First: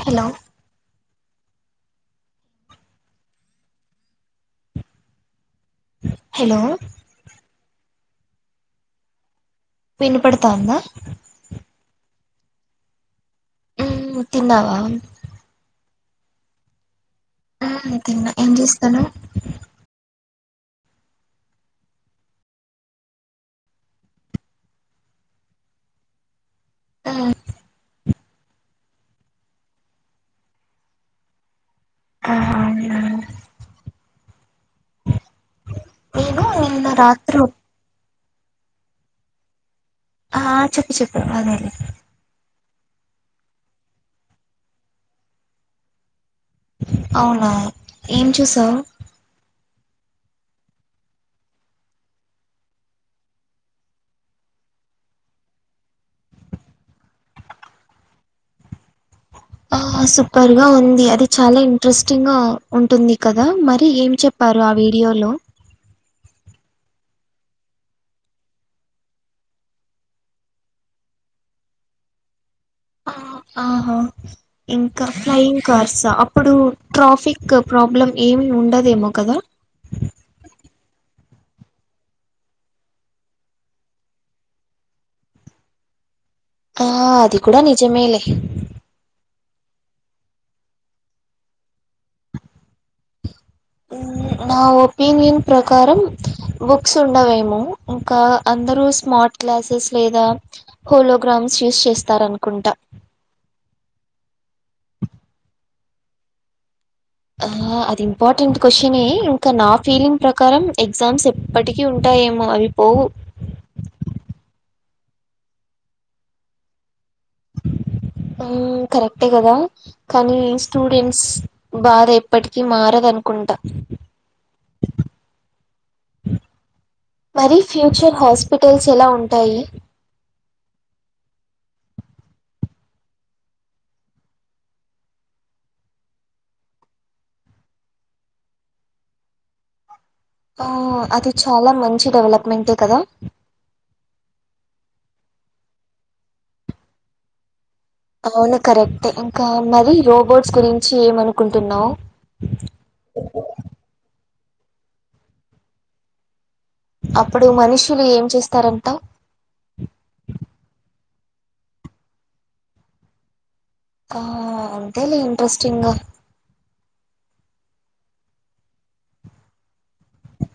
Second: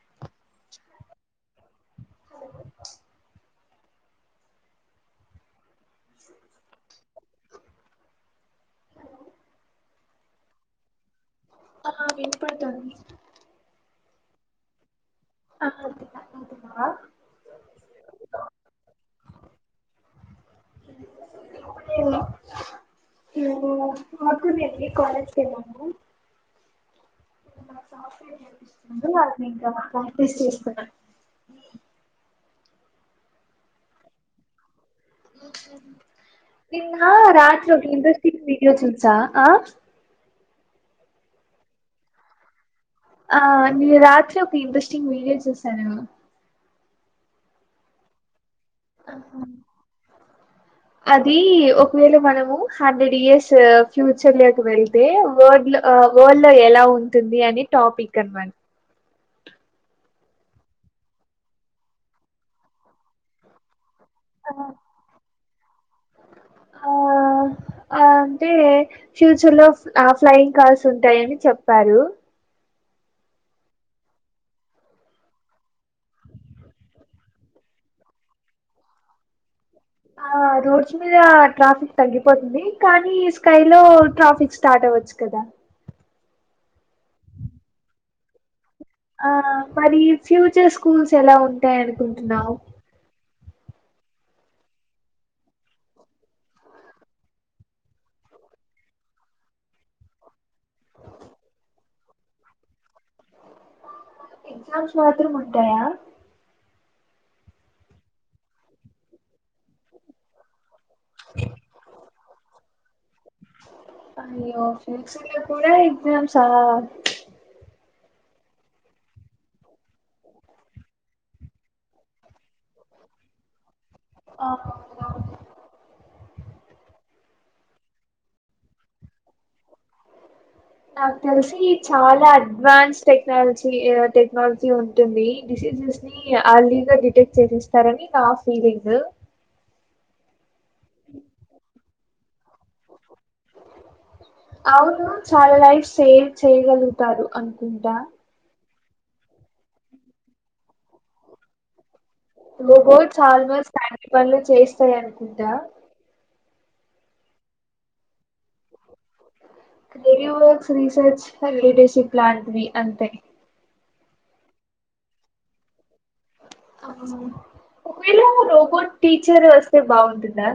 Hello hello వినపడతంద ఆ వినపడ్తుంది హు తిన్నావ ఆ తిన్నా నువ్వు తిన్నావా ఆ తిన్నా ఏం చేస్తానవ్ [inaudible] ఆ [unintelligible] ఇంకా ప్రాక్టీస్ చేస్తన్నా ఆహా అవునా నిన్న రాత్రి ఒక ఇ్రెస్ంగ్ వీడియో చూస ఆ చెప్పు చెప్పు అదేలే ఆ నిన్న రాత్రి ఒక ఇంట్రెస్టింగ్ వీడియో చూసనేను అవునా ఏం చూ ఆహా అది ఒకవేళ మనము హండ్రెడ్ ఇయర్స్ ఫ్యూచర్ లోకి వెళ్తే వర్ ఆ వరల్డ్ లో ఎలా ఉంటుంది అని టాపిక్ అన సూపర్ గా ఉంది అది చాల ఇంట్రెస్టింగ్ గా ఉంటుంది కదా మరి ఎ చెప్పారు ఆ వీడియోలో ఆ ఆ అంటే ఫ్యూచర్ లో ఆ ఫ్లయింగ్ కార్స్ ఉంటాయని చెప్పారు ఆ, ఆహా ఇంక ఫ్లయింగ్ కార్స్ అప్పుడు ట్రాఫిక్ ప్రాబ్లం ఏ ఉండదు ఏమో కదా ఆ రోడ్స్ మీద ట్రాఫిక్ తగ్గిపోతుంది కానీ స్కై లో ట్రాఫిక్ స్టార్ట్ [unintelligible] కదా ఆ అది కూడ నిజమేలే ఆ మరి ఫ్యూచర్ స్కూల్స్ ఎల ఉంటాయ్ అనుకుంటున్నావు నా ఒపీనియన్ ప్రకారం బుక్స్ ఉండవేమో ఇంకా అందరు స్మార్ట్ క్లాసెస్ లేదా హోలోగ్రా [unintelligible] యూజ్ చేస్తారనుకుంట ఎగ్జామ్స్ మాత్రం ఉంటాయ ఆ అది ఇంపార్టెంట్ క్వశ్చనే ఇంక నా ఫీలింగ్ ప్రకారం ఎగ్జామ్స్ ఎప్పటికీ ఉంటాయేమో అవి పోవు వేసవి లో కూడ ఎగ్జామ్స్ ఆ ఆ కరెక్టే కదా కానీ స్టూడెంట్స్ బాధ ఎప్పటికీ మారదు అను ట ఆ మరి ఫ్యూచర్ హాస్పిటల్స్ ఎల ఉంటాయి నాకు తెలిసి చాల అడ్వాన్స్ టెక్నాలజీ టెక్నాలజీ ఉంటుంది అలీగా డిటెక్ట్ చేసిస్తారని నా ఫీలింగ్ ఆ అది చాల మంచి డెవలప్మెటే కదా అవును చాల లైఫ్ సేవ్ చేయగలుగుతారు అనుకుంటా కరెక్ట్ ఇంకా మరి రోబోట్స్ గురించి ఏమనుకుంటున్నావు [unintelligible] పనులు చేస్తాయి అనుకుంటా అప్పుడు మనుషులు ఏం చేస్తారంట హలిడేషిప్ లాంటివి అంతే ఆ అంతే లే ఇంట్రెస్టింగ్గా ఒకవేళ రోబోట్ టీచర్ వస్తే బాగుంటుందా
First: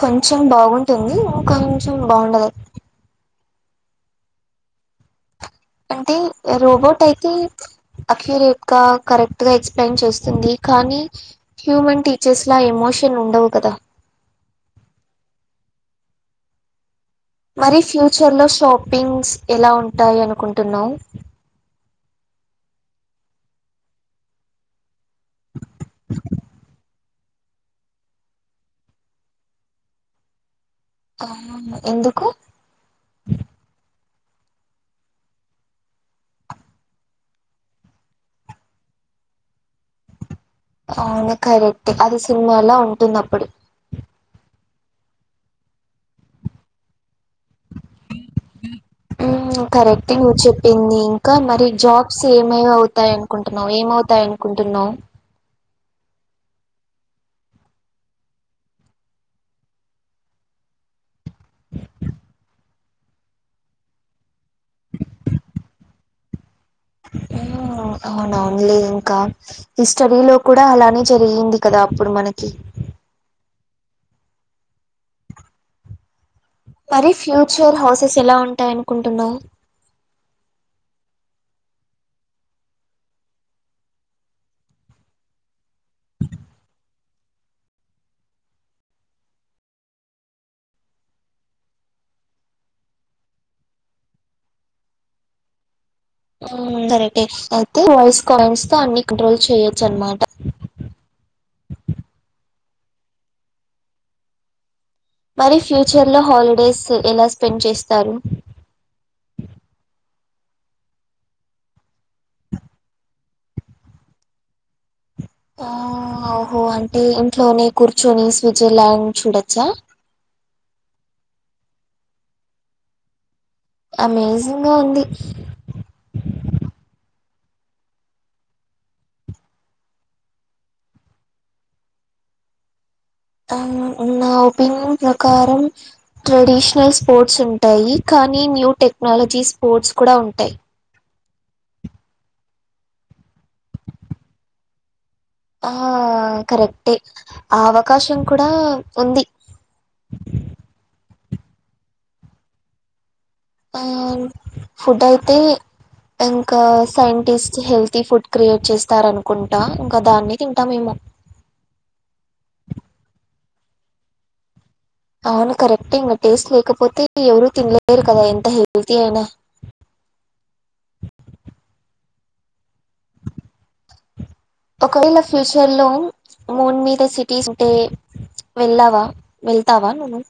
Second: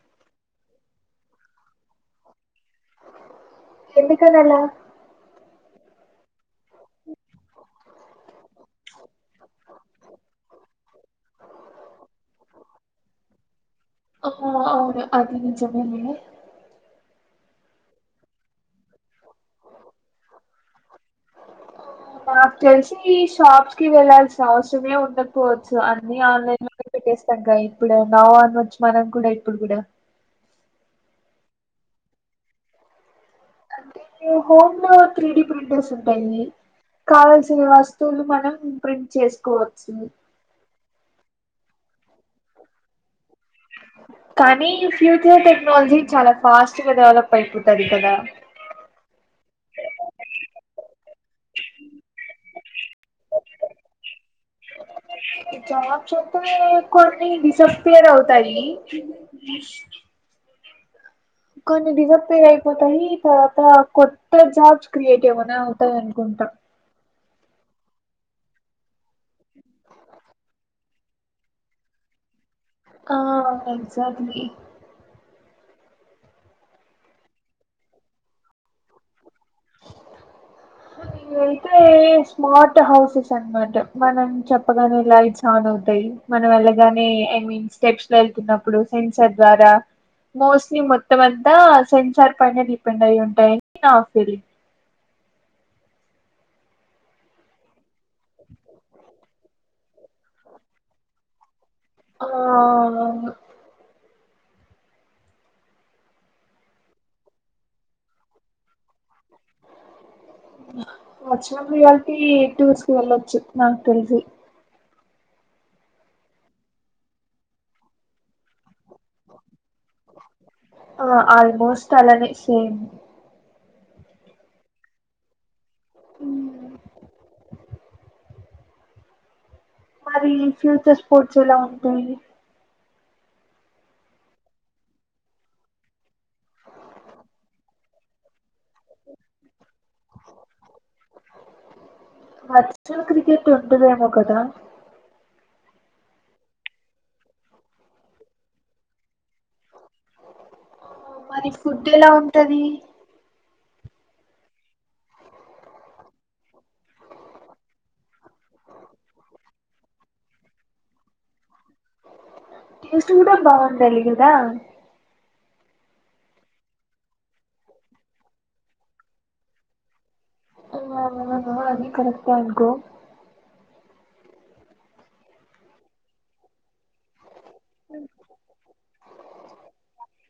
కొంచెం బాగుంటుంది కొంచెం బాగుండదు ఎందుకాని ఆలా అంటే ఇగ రోబోట్ అయితే అఖిరేట్ కరెక్ట్ గా ఎక్స్ప్లెయిన్ చేస్తుంది. కానీ హ్యూమన్ టీచర్స్ ఇలా ఎమోషన్ ఉండవు కదా హొ అవును అది నిజమే మరి ఫ్యూచర్ లో షాపింగ్స్ ఎలా ఉంటాయి అనుకుంటున్నావు నాకు తెలిసి ఈ షాప్ కి వెళ్లాల్సిన అవసరమే ఉండకపోవచ్చు అన్ని ఆన్లైన్ లో పెట్టేస్తాంక ఇప్పుడు మావా అనచ్చు మనం కూడా ఇప్పుడు కూడా ఆవును ఎందుకు అంటే హోమ్ లో త్రీడి ప్రింటర్స్ ఉంటాయి కావల్సిన వస్తువులు మనం ప్రింట్ చేసుకోవచ్చు ఆవును కరెట్టే అది సినిమాలా ఉంటుంది ఆప్పుడు కానీ ఫ్యూచర్ టెక్నాలజీ చాలా ఫాస్ట్ గా డెవలప్ అయిపోతది కదా హ్ కరెట్టే నువ్వు చెప్పింది చెప్పింది ఇంకా మరి జాబ్స్ ఏమయి అవుతాయి అనుకుంటున్నావు ఏమవుతాయ అనుకుంటున్నావు జబ్స్ మెత్తం కొన్ని డిసపియార్ అవుతాయి కొన్ని డిసప్పీర్ అయిపోతాయి తర్వాత కొత్త జాబ్స్ క్రియేట్ ఏమన్నా అవుతాయి అనుకుంట అంటా అవునా ఓన్లీ ఇంకా హిస్టరీలో కూడా అలానే జరిగింది. కదా అప్పుడు మనకి ఆ ఎగ్ జాట్లీ మరి ఫ్యూచర్ హౌసెస్ ఎలా ఉంటాయి అనుకుంటున్నావు అ అయితే స్మార్ట్ హౌసెస్ అనమాట మనం చెప్పగానే లైట్స్ ఆన్ అవుతాయి మనం వెళ్ళగానే ఐ మీన్ స్టెప్స్ లో వెళ్తున్నప్పుడు సెన్సర్ ద్వారా మోస్ట్లీ మొత్తం అంత సెన్సార్ పైన డిపెండ్ అయి ఉంటాయి నా ఫీలింగ్ కరెక్టే అయితే వాయిస్ కాయిన్స్ తో అన్ని కంట్రోల్ చేయొ చన్మాట ఆ మరి ఫ్యూచర్ లో హాలిడేస్ ఎలా స్పెండ్ చేస్తారు వర్చువల్ రియాలిటీ టూర్స్ కి వెళ్లొచ్చు నాకు తెలిసి ఆ ఓహో అంటే ఇంట్లోనే కూర్చొని స్విచ్ ఎలా ఆయన చూడోచ్చా చ్చలనే సేమ్ అమేజింగ్ గా ఉంది హ్ మరి ఫ్యూచర్ స్పోర్ట్స్ ఎలా ఉంటాయి నా ఒపీనియన్ ప్రకారం ట్రెడిషనల్ స్పోర్ట్స్ ఉంటాయి కానీ న్యూ టెక్నాలజీ పోర్ట్స్ కూడా ఉంటాయి ఫస్ట్ క్రికెట్ ఉండా దేమో కదా ఆ కరెక్టే ఆ అవకాశం కూడా ఉంది మరి ఫుడ్ ఎలా ఉంటది ఆ ఫుడ్ అయితే ఇంకా సైంటిస్ట్ హెల్తీ ఫుడ్ క్రియేట్ చేస్తారనుకుంటా ఇంకా దాన్ని తింటా మేము టేస్ట్ కూడా బాగుండాలి కదా అవును కరెక్టే ఇంకా టేస్ట్ లేకపోతే ఎవరూ తినలేరు కదా ఎంత హెల్తీ అయినా అది కరెక్టే అనుకో ఒకవేళ ఫ్యూచర్ లో మూన్ మీద సి పీస్ ఉంటే వెళ్ళావా వెళ్తావా నును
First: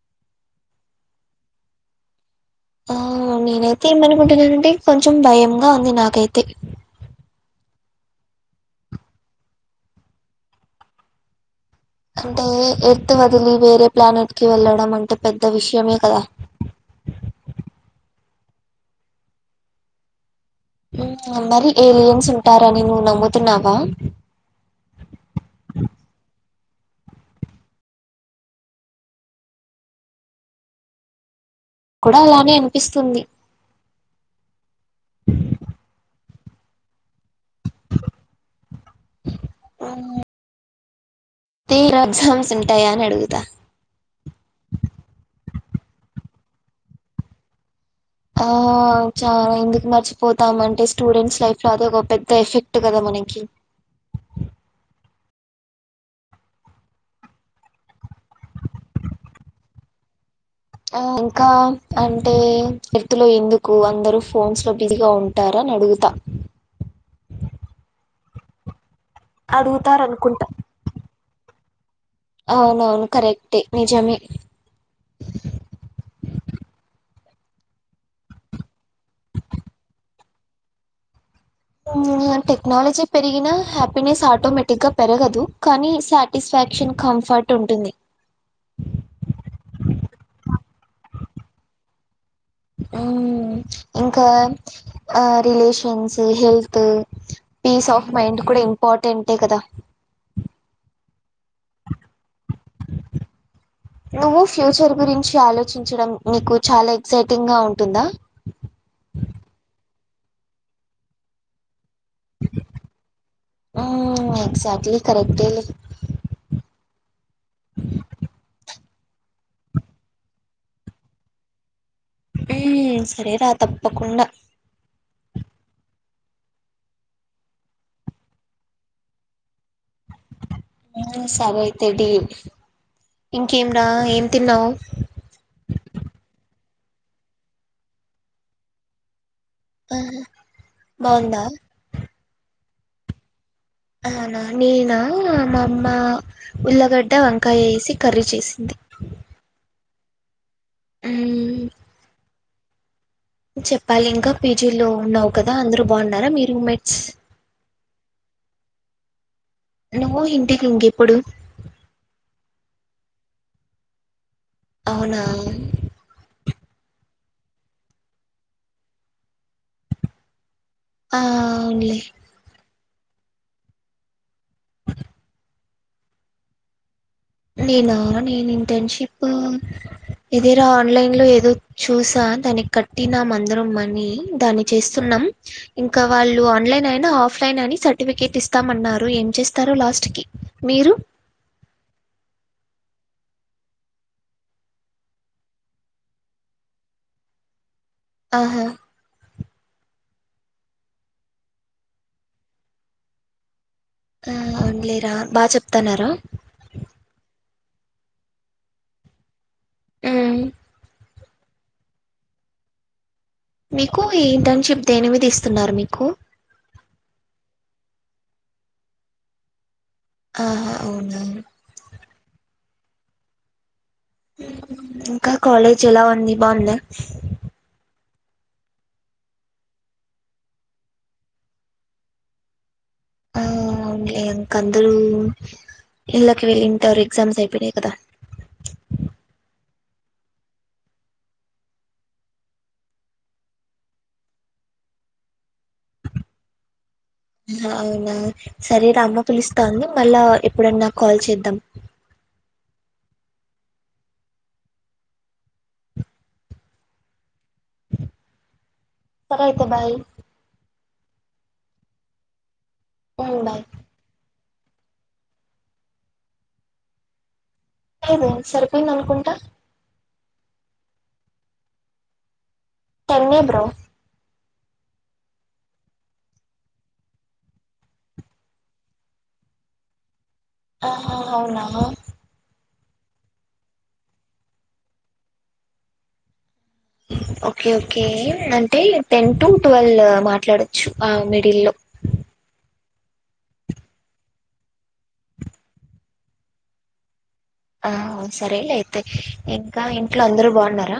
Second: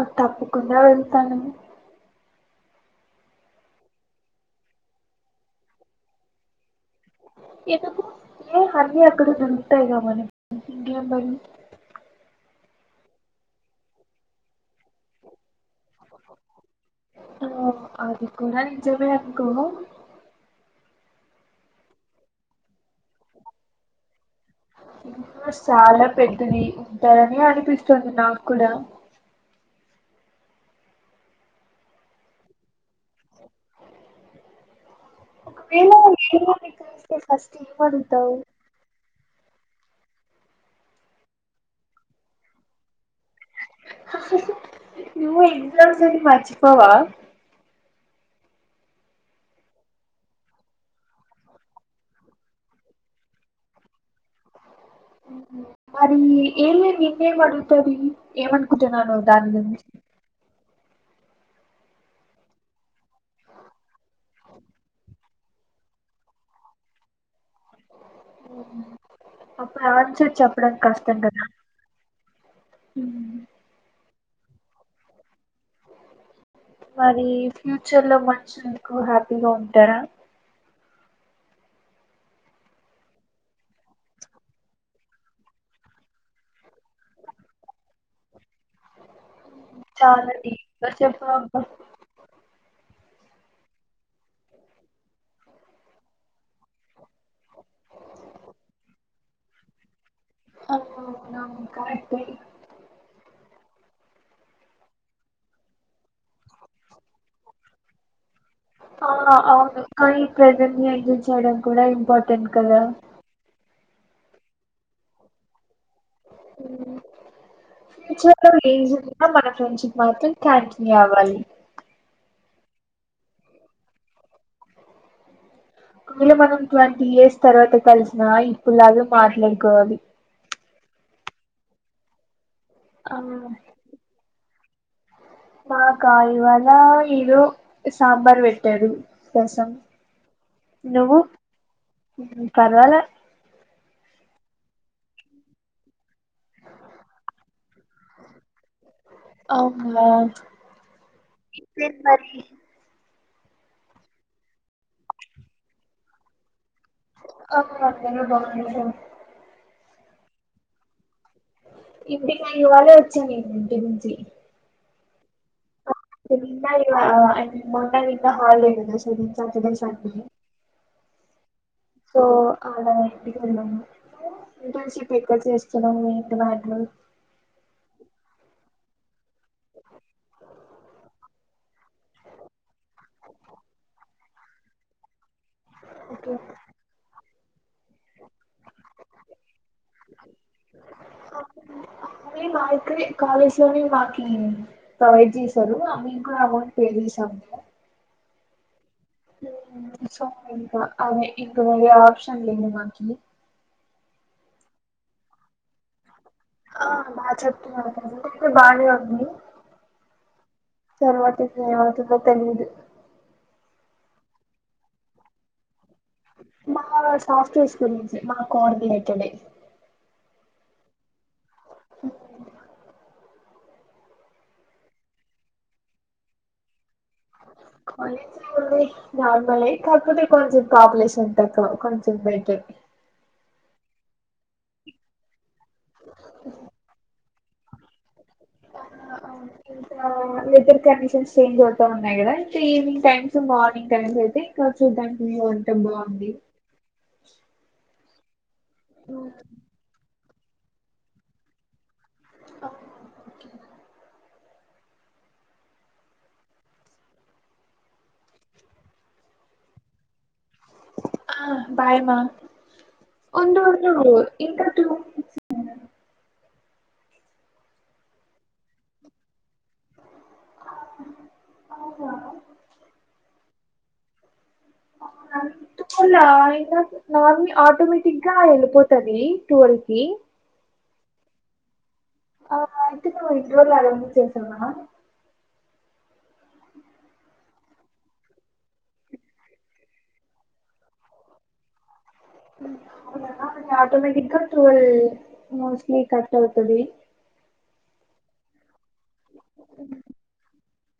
అ తప్పకుండ వెళుతాను ఆ నేనైతే ఎమనుకుంటున్నానంటే కొంచెం భయంగా ఉంది నాకైతే ఏ హరిని అక్క దగ్గర ఉంటాయి క మని ఇంగేం బని అంటే ఎర్త్ వదిలి వేరే ప్లానెట్ కి వెళ్ళడం అంటే పె ద విష్యమే కదా ఆ అది కూడా నిజమే అక్కో మరి ఏలియన్స్ ఉంటారని నువ్వు నమ్ముతున్నావా ఇంకా చాలా పెద్దది ఉంటారని అనిపిస్తుంది నాకు కూడా కూడా అలానే అనిపిస్తుంది ఒకవేళ ఏలియన్ నీ కలిస్తే ఫస్ట్ ఏమడుగుతావు అన్ని తే ఎగ్జామ్స్ ఉంటాయా అని అడుగు నువు ఎగ్జామ్స్ నీ మర్చిపోవ ఆ చాలా ఎందుకు మర్చిపోతాం అంటే స్టూడెంట్స్ లైఫ్ లో అది ఒక పెద్ద ఎఫెక్ట్ కదమ మనకి అందుకనే మరి ఏలియన్ నిన్నేం అడుగుతది ఏమనుకుంటున్నావు నువు దాని గురించి ఆ ఇంకా అంటే ఎర్త్ లో ఎందుకు అందరు ఫోన్స్ లో బిజిగా ఉం టారు అని అడుగుతా అప్పుడు అడుగుతారు ఆన్సర్ అనుకుంటా చేప్పడం కష్టంగాదా అవునవును కరెక్టే నిజమే మరి ఫ్యూచర్ లో మనుషులు ఎందుకు హ్యాపీగా ఉంటారా అ టెక్నాలజీ పెరిగిన హ్యాపీనెస్ ఆటోమేటిక్ గా పెరగదు కానీ సాటిస్ఫాక్షన్ కా కంఫర్ట్ ఉంటుంది చాల డిప్గా చెప్పవబ్బ ఇంకా relations health peace of mind కూడా ఇంపార్టెంటే కదా అవునవును కరెక్టే నువ్వు ఫ్యూచర్ గురించి ఆలోచించడం నీకు చాలా ఎక్సైటింగ్గా ఉంటుందా ఆ అవును కానీ ప్రజెంట్ని ఎంజాయ్ చేయడం కూడా ఇం పార్టెంట్ కదా ఎక్సాక్ట్లీ కరెక్టే లే హ ఫ్యూచర్ లో ఏం జరిగిన మన ఫ్రెండ్షిప్ మాత్రం కంటిన్యూ అవ్వాలి ఉ సరేరా తప్పకుండా ఒకవేళ మనం ట్వంటీ ఇయర్స్ తర్వాత కలిసిన ఇప్పుడులాగ మాట్లాడుకోవాలి ఆ సరే అయితే డీల్ ఆ ఇంకేం రా ఏం తిన్నావ్ మాక ఇవాల ఏదో సాంబార్ పెట్టాడు రసం ఆహా నువ్వు బావుందా పర్వాల అవునా నేనా మా అమ్మ ఉల్లగడ్డ వంకాయ వేసి కర్రీ చేసింది అవునా హ్మ్ ఇంకేం మరి చెప్పాలి ఇంకా పీజీ లో ఉన్నావు కదా అందరుూ బాగున్నారా మీ రూమ్ మేట్స్ అ అందరూ బాగున్నారు నువ్వు ఇంటికి ఇంకెప్పుడు ఇంటిక ఇవాళే వచ్చింది నేను ఇంటి నుంచి అవునా నిన్న ఇవాళ ఐ మీన్ మొన్న నిన్న హాలిడేస్ కదా సో సాటర్డే సండే ఆ అవునులే సో అలానే ఇంటికి వెళ్ళాము ఇంటర్న్షిప్ ఎక్కడ చేస్ చలో మీ ఇంటి బ్యాగ్ నేనా నేను ఇంటర్న్షిప్ ఇదేరా ఆన్లైన్ లో ఏదో చూసా దానికి కట్టినం అందరం మనీ దాన్ని చేస్తున్నాం ఇంకా ఓకే వాళ్ళు ఆన్లైన్ అయినా ఆఫ్లైన్ అని సర్టిఫికెట్ ఇస్తామన్నారు ఏం చేస్తారో లాస్ట్ కి మీరు మా ఇక్కడే కాలేజ్ లోని మాకి ప్రొవైడ్ చేశారు ఆ మేము కూడా అమౌంట్ పే చేసాం అ ఆహా సో ఇంకా అవే ఇంకా వేరే ఆప్షన్ లేదు నాకి ఆ అవునులేరా బా చెప్తన్నారా ఆ ఇప్పుడు బానే ఉంది ఉ తర్వాత కి ఏం అవుతుందో తెలీదు మీకు ఈ ఇంటర్న్షిప్ దేనివిది ఇస్తున్నారు మీ మా సాఫ్ట్వేర్స్ గురించే మా కోఆర్డిలేటెడే ఆహా అవునా ఉ ఇంకా కాలేజ్ ఎలా ఉంది బాగుందా కాలేజ్ది ఏం ఉంది నార్మల్ కాకపోతే కొంచెం పాపులేషన్ తక్కువ కొంచెం బెటర్ ఆ, అవునులే ఇంక అందరూ ఇళ్ళకి వెళ్ళింటారు ఎగ్జామ్స్ అయిపోనాయి కదా ఆ అవును ఇంకా వెదర్ కండిషన్స్ చేంజ్ అవుతా ఉన్నాయి కదా అయితే ఈవినింగ్ టైమ్స్ మార్నింగ్ టైమ్స్ అయితే ఇంకా చూడ్డానికి వంట బాగుంది అవునా సరేరా అమ్మ పిలుస్తోంది మళ్ళా ఎప్పుడన్నా కాల్ చేద్దాం ఆ ఓకే సరే అయితే బాయ్ ఆ బాయ్ మా ఉమ్ ఉండు బాయ్ ఉండు ఇంకా టూ లేదు సరిపోయింది అనుకుంటా ఆ ఓహో తన్నే బ్రో అవునా అవునా ఆటోమేటిక్ గా వెళ్ళిపోతది [unintelligible] ఆహ అవునా [inaudible] ఓకే ఓకే అంటే టెన్ టు ట్వెల్వ్ మాట్లాడొచ్చు ఆ మిడిల్లో ఆటోమేటిక్గా ట్రోల్ మోస్ట్లీ కట్ అవుతది ఆ సరేలే అయితే ఇంక ఇంట్లో అందరు బాగున్నార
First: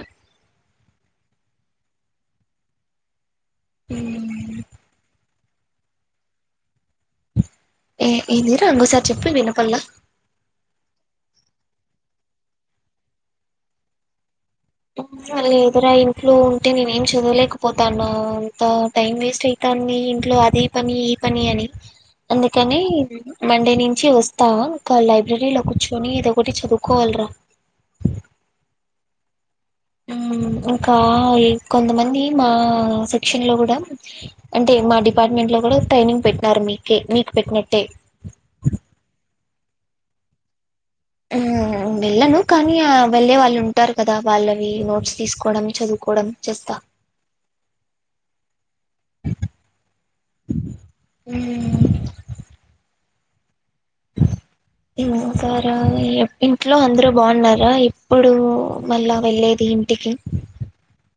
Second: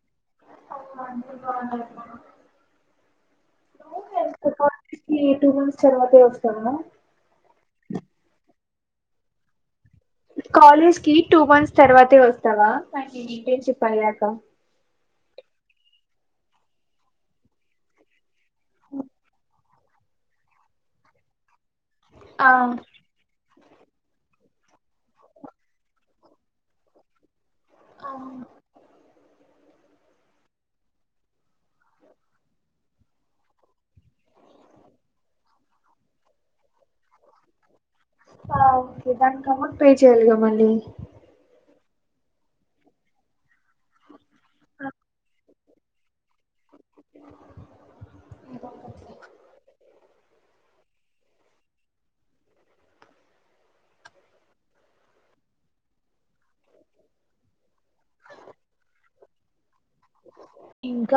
అవునండి [unintelligible] హు [unintelligible] మంత్స్ తర్వాతే వస్తా [unintelligible] ఏ ఏందిరా ఇంగోసారి చెప్పు వినపల్లా కాలేజ్కి టూ మంత్స్ తర్వాతే వస్తావా ఇన్న్షిప్ అయ్యాక లేదురా ఇంట్లో ఉంటే నేను ఏం చదలేకపోతానా అంత టైం వేస్ట్ అయితాంది ఇంట్లో అది పని ఈ పని అని ఆ అందుకని మండే నుంచి వస్తా ఇంకా లైబ్రరీలో కూర్చొని ఇదొ ఒకటి చదువుకోవాలిరా అవును ఇంకా కొంతమంది మా సెక్షన్ లో కూడ అంటే మా డిపార్ట్మెంట్ లో కూడ ట్రైనింగ్ పెట్టినారు మీకే మీకు పెట్టినట్టే [unintelligible] చేయ్యాలిగా మళ్ళీ ఆ వెళ్ళను కానీ వెల్లే వాళ్ళు ఉంటారు కదా వాళ్ళవి నోట్స్ తీసుకోవడం చదువుకోవడం చేస్త ఉ [unintelligible] ఇంట్లో అందరు బాగున్నారా ఎప్పుడు మళ్ళా వెళ్లేేది టికి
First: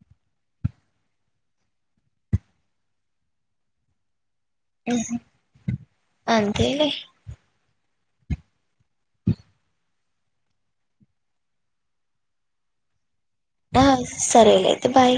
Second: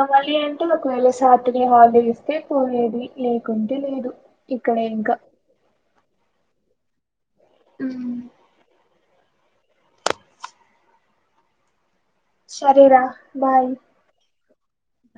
కావాలి అంటే ఒకవేళ సటర్డే హాలిడే ఇస్తే పోయేది లేకుంటే లేదు ఇక్కడే ఇంకా అంతేలే ఉ సరేరా బాయ్. అ సరే లే ఐతే బాయ్